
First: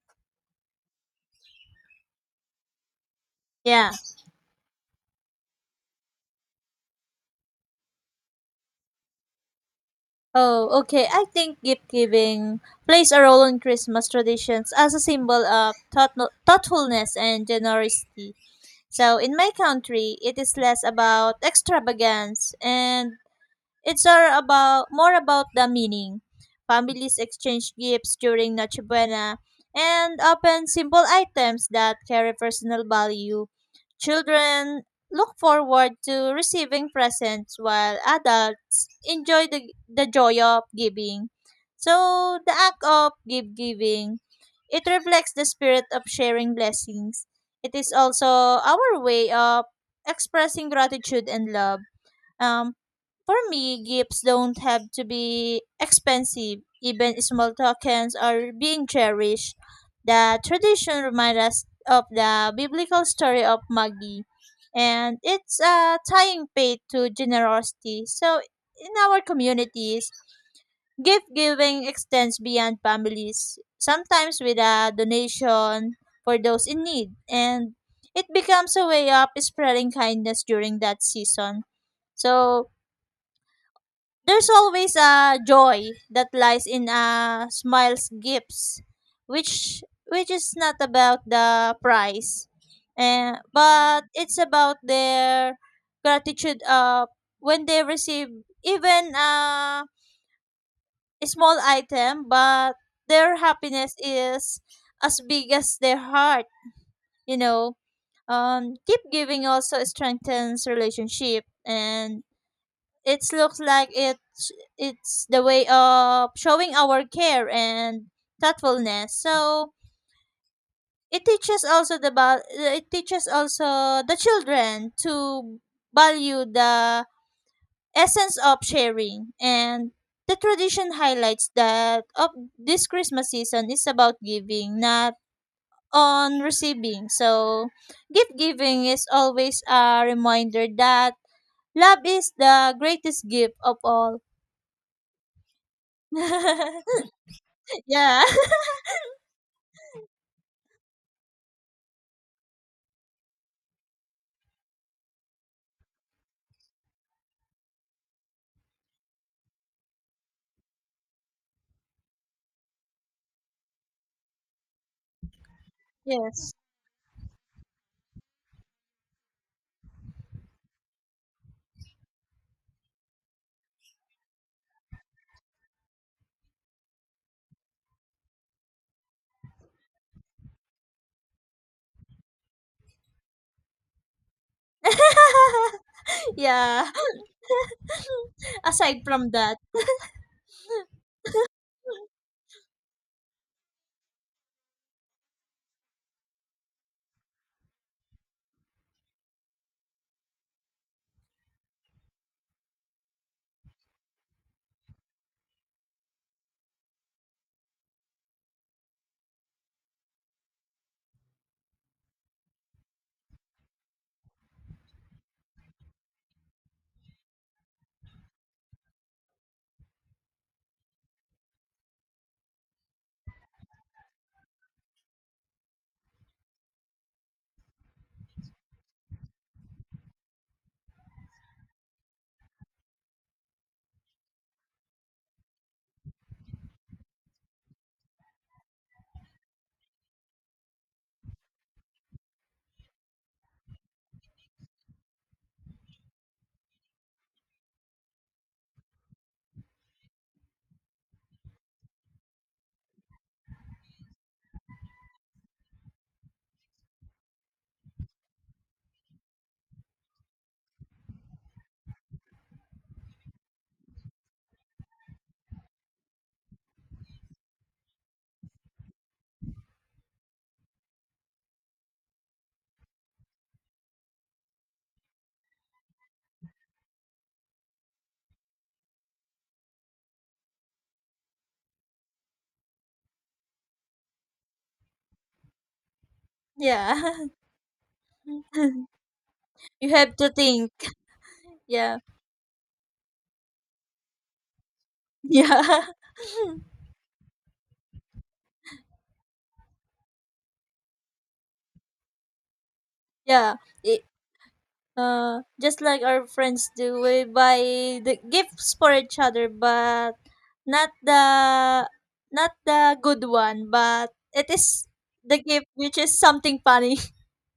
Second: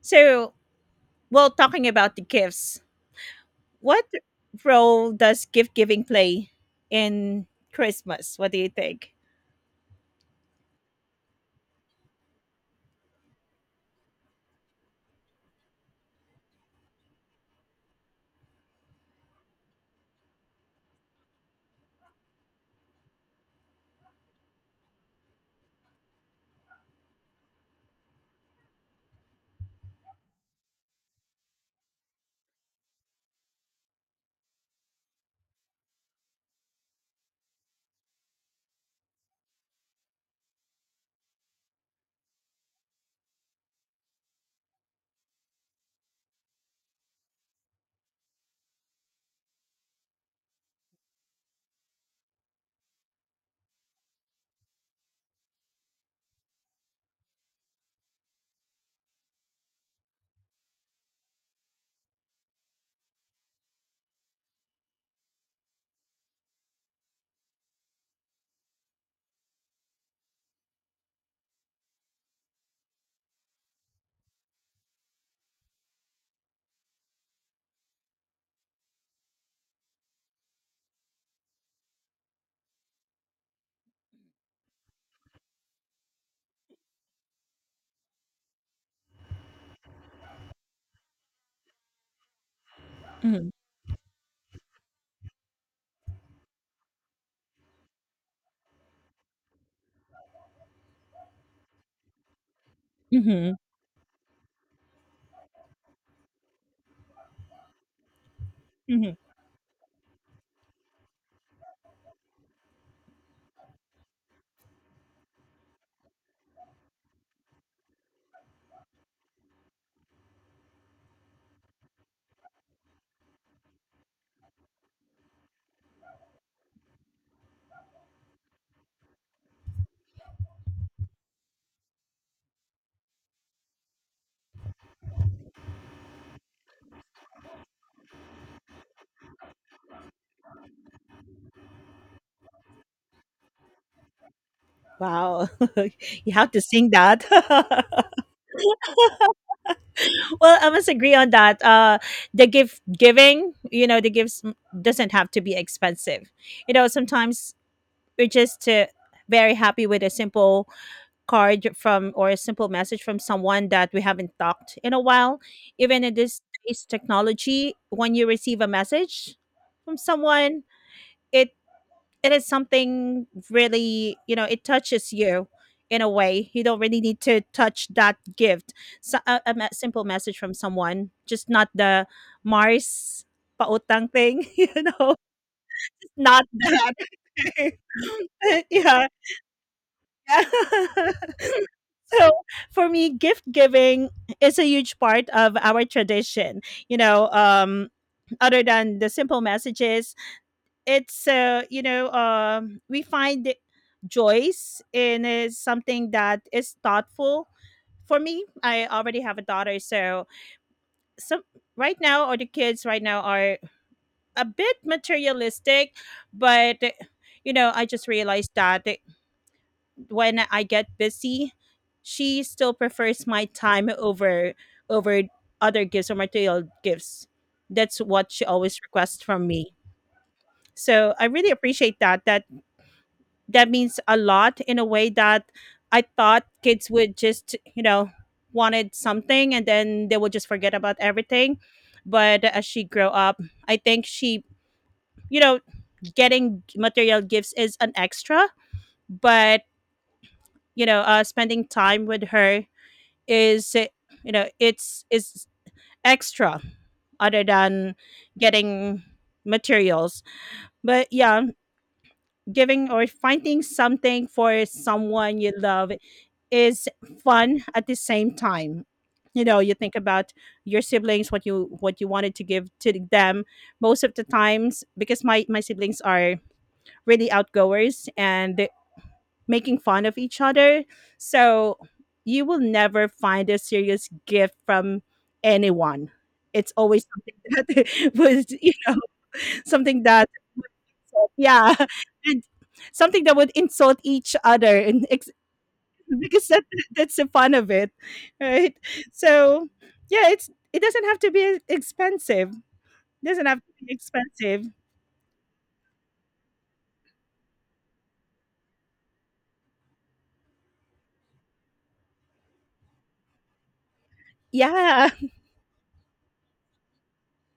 So well, talking about the gifts,
Yeah.
what role does gift giving play in Christmas? What do you think?
Oh, okay. I think gift giving plays a role in Christmas traditions as a symbol of thoughtfulness and generosity. So, in my country, it is less about extravagance, and it's are about more about the meaning. Families exchange gifts during Noche Buena and often simple items that carry personal value. Children look forward to receiving presents while adults enjoy the joy of giving. So the act of give giving, it reflects the spirit of sharing blessings. It is also our way of expressing gratitude and love. Um, for me, gifts don't have to be expensive. Even small tokens are being cherished. The tradition reminds us of the biblical story of Maggie, and it's tying faith to generosity. So, in our communities, gift giving extends beyond families, sometimes with a donation for those in need, and it becomes a way of spreading kindness during that season. So, there's always a joy that lies in a smile's gifts, which is not about the price, and
Hmm.
but it's about their gratitude. When they receive even a small item, but their
Hmm.
happiness is as big as their heart. You know, keep
Hmm.
giving also strengthens relationship, and it looks like it's the way of showing our care and thoughtfulness. So it teaches also the it teaches also the children to value the essence of sharing, and the tradition highlights that of this Christmas season is about giving, not on receiving. So gift giving is always a reminder that love is the greatest gift of all.
Wow, <laughs> you have to sing
<laughs>
that. <laughs>
Yeah.
Well, I must agree on that. The gift giving, you know, the gifts doesn't have to be expensive. You know, sometimes we're just very happy with a simple card from, or a simple message from someone that we haven't talked in a while, even
<laughs>
in this
Yes.
days technology, when you receive a message from someone, it it is something really, you know, it touches you in a way you don't really need to touch that gift. So, a, simple message from someone, just not the mars pautang thing, <laughs> you know,
<laughs>
not
Yeah.
that.
<laughs>
<laughs>
Aside
Yeah.
from that,
<laughs> Yeah. So for me, gift giving is a huge part of our tradition. You know, other than the simple messages, it's you know, we find joys in is something that is thoughtful. For me, I already have a daughter, so some right now, or the kids right now are a bit materialistic, but you know, I just realized that when I get busy, she still prefers my time over over other gifts or material gifts. That's what she always requests from me. So I really appreciate that. That means a lot, in a way that I thought kids would just, you know, wanted something, and then they would just forget about everything. But as she grow up, I think she, you know, getting material gifts is an extra, but you know, spending time with her is it, you know, it's extra other than getting materials. But yeah, giving or finding something for someone you love is fun. At the same time, you know, you think about your siblings, what you, what you wanted to give to them. Most of the times, because my siblings are really outgoers and making fun of each other. So you will never find a serious gift from anyone. It's always
yeah.
something <laughs> that was, you
<laughs>
know,
You
something
have to
that,
think.
yeah,
Yeah.
and something that would insult each other, and
Yeah.
because
<laughs>
that, that's the fun of it, right? So, yeah, it's it doesn't have to be expensive. Doesn't
Yeah.
have to be
It,
expensive.
just like our friends do, we buy the gifts for each other, but not the not the good one, but it is
Yeah,
the gift which is something funny.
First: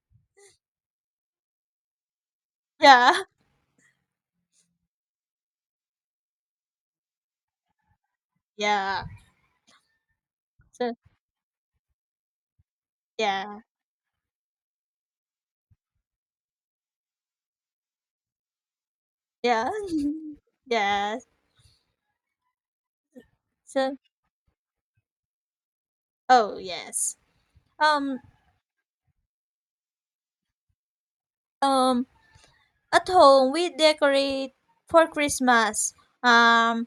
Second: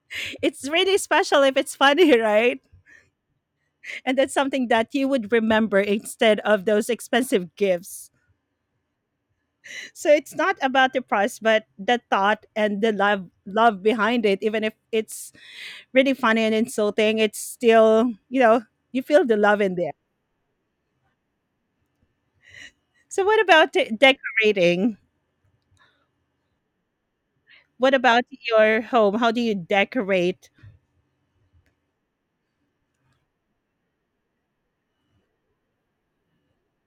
<laughs> it's really special if it's funny, <laughs> right?
<laughs> Yeah.
And that's something that you would remember instead of those expensive gifts.
Yeah.
So it's not about
So
the price, but the thought and the love
yeah.
love behind it, even if it's really funny and insulting, it's still, you know, you feel the love
Yeah.
in there.
<laughs> Yeah.
So what about
So
decorating,
oh yes.
what
um
about your home, how do you decorate?
um, at home we decorate for Christmas. um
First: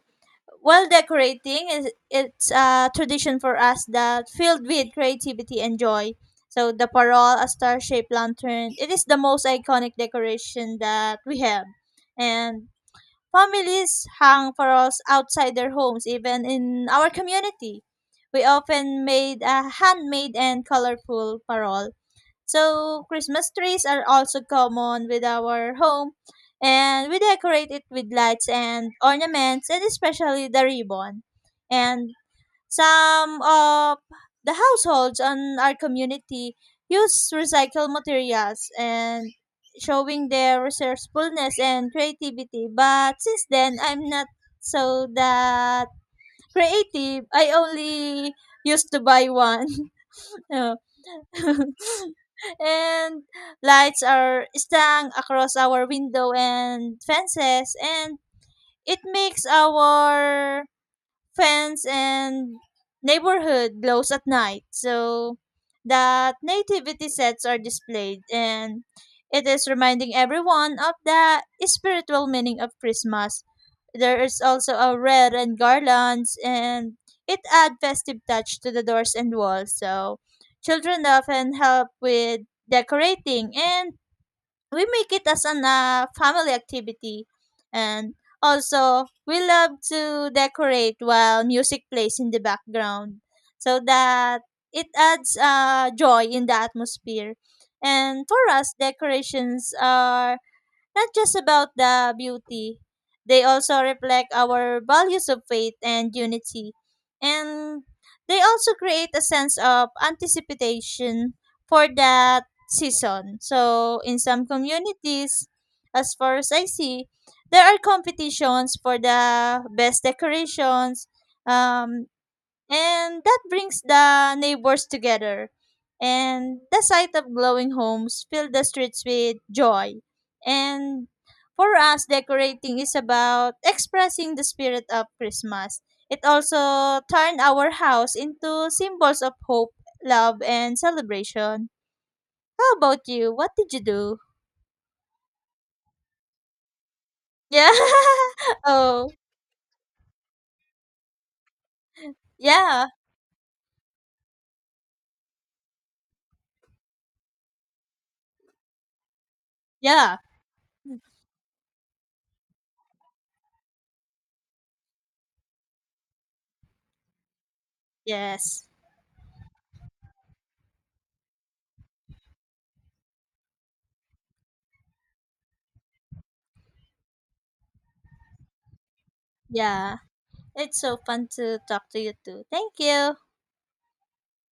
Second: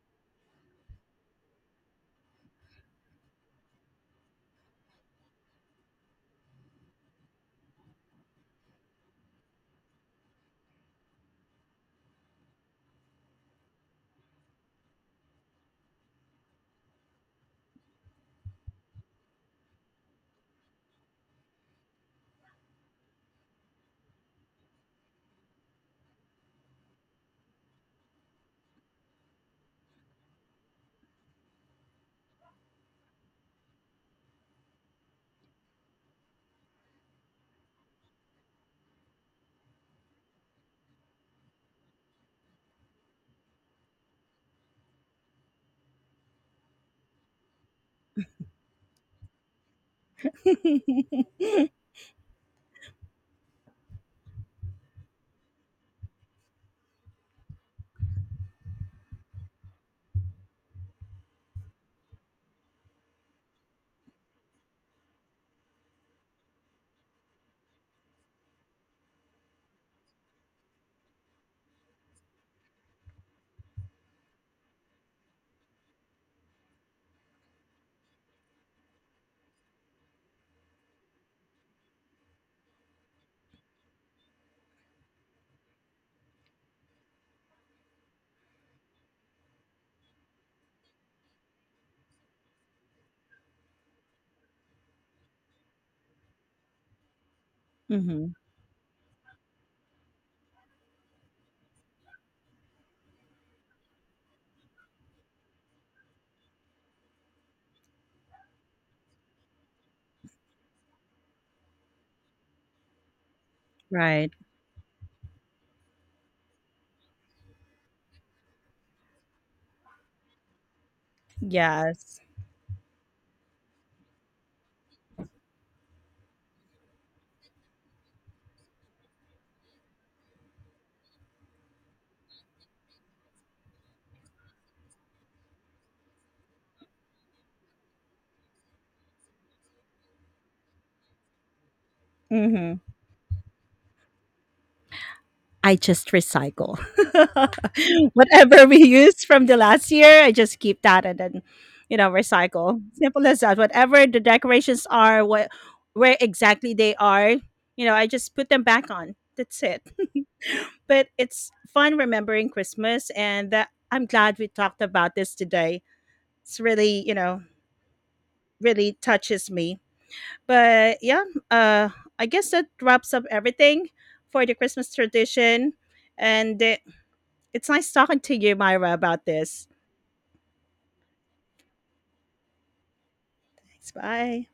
while decorating is, it's a tradition for us that filled with creativity and joy. So the parol, a star shaped lantern, it is the most iconic decoration that we have, and families hang parols outside their homes. Even in our community, we often made a handmade and colorful parol. So Christmas trees are also common with our home, and we decorate it with lights and ornaments and especially the ribbon. And some of the households on our community use recycled materials and showing their resourcefulness and creativity. But since then I'm not so that creative. I only used to buy one. <laughs> No.
<laughs>
<laughs> And lights are strung across our window and fences, and it makes our fence and neighborhood glows at night. So that nativity sets are displayed, and it is reminding everyone of the spiritual meaning of Christmas. There is also a red and garlands, and it add festive touch to the doors and walls. So children often help with decorating, and we make it as an family activity. And also we love to decorate while music plays in the background, so that it adds joy in the atmosphere. And
Mhm.
for us decorations are not just about the beauty. They also reflect our values of faith and unity. And they also create a sense of anticipation for that season. So in
Right.
some communities, as far as I see, there are competitions for the best decorations, um,
Yes.
and that brings the neighbors together. And the sight of glowing homes fill the streets with joy. And for us, decorating is about expressing the spirit of Christmas. It also turned our house into symbols of hope, love, and celebration. How
Mhm.
about you? What did you do?
I just recycle.
Yeah.
<laughs>
<laughs>
Whatever we
Oh,
used from the last year, I just keep that and then, you know, recycle.
yeah.
Simple as that. Whatever the decorations are, what where exactly they are, you know, I just put them back on. That's it.
Yeah.
But it's fun remembering Christmas, and that I'm glad we talked about this today. It's really, you know,
Yes.
really touches me. But yeah, uh I guess that wraps up everything for the Christmas tradition. And it's nice talking to you, Myra, about this.
Yeah. It's so fun to talk to you too. Thank you.
Thanks. Bye.